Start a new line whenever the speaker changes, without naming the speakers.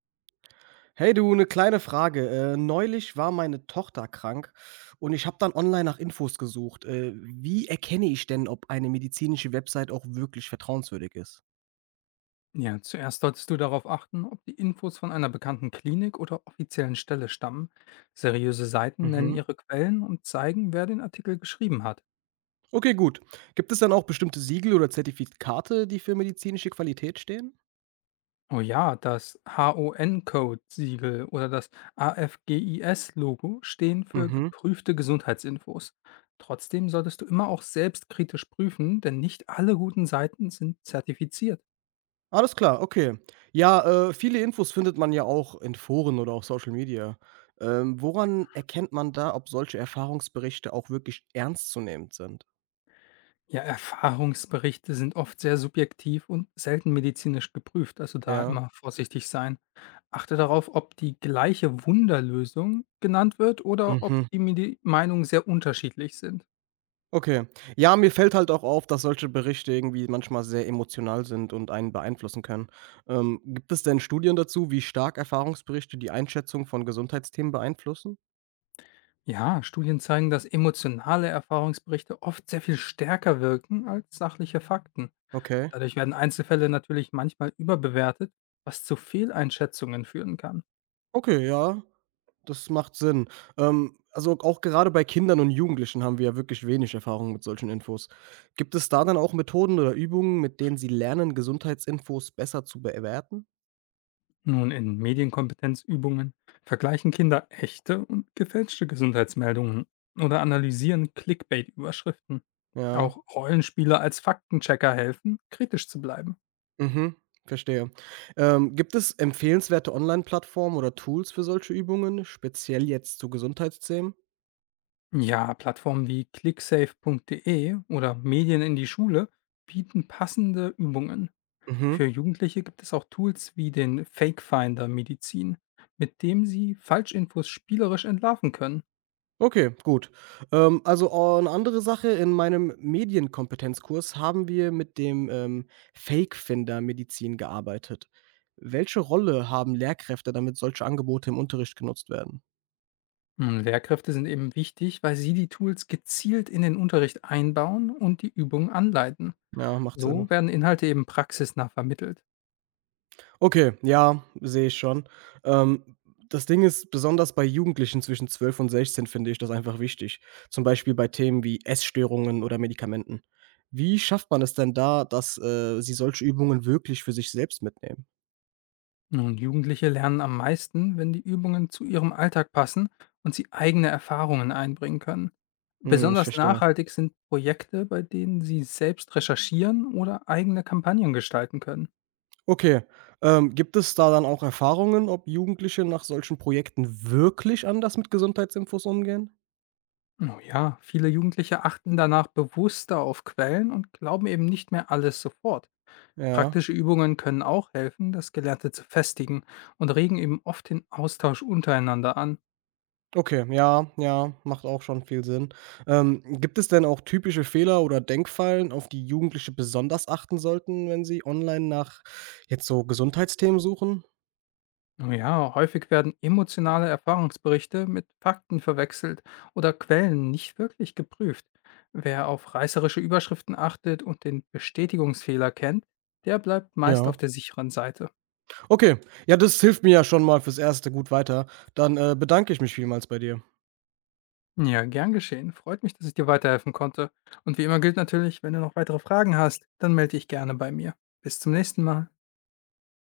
Hey du, eine kleine Frage. Neulich war meine Tochter krank und ich habe dann online nach Infos gesucht. Wie erkenne ich denn, ob eine medizinische Website auch wirklich vertrauenswürdig ist?
Ja, zuerst solltest du darauf achten, ob die Infos von einer bekannten Klinik oder offiziellen Stelle stammen. Seriöse Seiten nennen
Mhm.
ihre Quellen und zeigen, wer den Artikel geschrieben hat.
Okay, gut. Gibt es dann auch bestimmte Siegel oder Zertifikate, die für medizinische Qualität stehen?
Oh ja, das HON-Code-Siegel oder das AFGIS-Logo stehen für
Mhm.
geprüfte Gesundheitsinfos. Trotzdem solltest du immer auch selbst kritisch prüfen, denn nicht alle guten Seiten sind zertifiziert.
Alles klar, okay. Ja, viele Infos findet man ja auch in Foren oder auf Social Media. Woran erkennt man da, ob solche Erfahrungsberichte auch wirklich ernst zu nehmen sind?
Ja, Erfahrungsberichte sind oft sehr subjektiv und selten medizinisch geprüft, also da
Ja.
immer vorsichtig sein. Achte darauf, ob die gleiche Wunderlösung genannt wird oder ob
Mhm.
die Medi Meinungen sehr unterschiedlich sind.
Okay. Ja, mir fällt halt auch auf, dass solche Berichte irgendwie manchmal sehr emotional sind und einen beeinflussen können. Gibt es denn Studien dazu, wie stark Erfahrungsberichte die Einschätzung von Gesundheitsthemen beeinflussen?
Ja, Studien zeigen, dass emotionale Erfahrungsberichte oft sehr viel stärker wirken als sachliche Fakten.
Okay.
Dadurch werden Einzelfälle natürlich manchmal überbewertet, was zu Fehleinschätzungen führen kann.
Okay, ja, das macht Sinn. Also auch gerade bei Kindern und Jugendlichen haben wir ja wirklich wenig Erfahrung mit solchen Infos. Gibt es da dann auch Methoden oder Übungen, mit denen sie lernen, Gesundheitsinfos besser zu bewerten?
Nun, in Medienkompetenzübungen vergleichen Kinder echte und gefälschte Gesundheitsmeldungen oder analysieren Clickbait-Überschriften.
Ja.
Auch Rollenspiele als Faktenchecker helfen, kritisch zu bleiben.
Mhm, verstehe. Gibt es empfehlenswerte Online-Plattformen oder Tools für solche Übungen, speziell jetzt zu Gesundheitsthemen?
Ja, Plattformen wie clicksafe.de oder Medien in die Schule bieten passende Übungen.
Mhm.
Für Jugendliche gibt es auch Tools wie den Fake Finder Medizin, mit dem sie Falschinfos spielerisch entlarven können.
Okay, gut. Eine andere Sache, in meinem Medienkompetenzkurs haben wir mit dem Fake-Finder Medizin gearbeitet. Welche Rolle haben Lehrkräfte, damit solche Angebote im Unterricht genutzt werden?
Hm, Lehrkräfte sind eben wichtig, weil sie die Tools gezielt in den Unterricht einbauen und die Übungen anleiten.
Ja, macht Sinn.
So werden Inhalte eben praxisnah vermittelt.
Okay, ja, sehe ich schon. Ähm, Das Ding ist, besonders bei Jugendlichen zwischen 12 und 16 finde ich das einfach wichtig. Zum Beispiel bei Themen wie Essstörungen oder Medikamenten. Wie schafft man es denn da, dass sie solche Übungen wirklich für sich selbst mitnehmen?
Nun, Jugendliche lernen am meisten, wenn die Übungen zu ihrem Alltag passen und sie eigene Erfahrungen einbringen können.
Hm, ich
Besonders
verstehe.
nachhaltig sind Projekte, bei denen sie selbst recherchieren oder eigene Kampagnen gestalten können.
Okay, gibt es da dann auch Erfahrungen, ob Jugendliche nach solchen Projekten wirklich anders mit Gesundheitsinfos umgehen?
Oh ja, viele Jugendliche achten danach bewusster auf Quellen und glauben eben nicht mehr alles sofort.
Ja.
Praktische Übungen können auch helfen, das Gelernte zu festigen und regen eben oft den Austausch untereinander an.
Okay, ja, ja, macht auch schon viel Sinn. Gibt es denn auch typische Fehler oder Denkfallen, auf die Jugendliche besonders achten sollten, wenn sie online nach jetzt so Gesundheitsthemen suchen?
Ja, häufig werden emotionale Erfahrungsberichte mit Fakten verwechselt oder Quellen nicht wirklich geprüft. Wer auf reißerische Überschriften achtet und den Bestätigungsfehler kennt, der bleibt meist
Ja.
auf der sicheren Seite.
Okay, ja, das hilft mir ja schon mal fürs Erste gut weiter. Dann bedanke ich mich vielmals bei dir.
Ja, gern geschehen. Freut mich, dass ich dir weiterhelfen konnte. Und wie immer gilt natürlich, wenn du noch weitere Fragen hast, dann melde dich gerne bei mir. Bis zum nächsten Mal.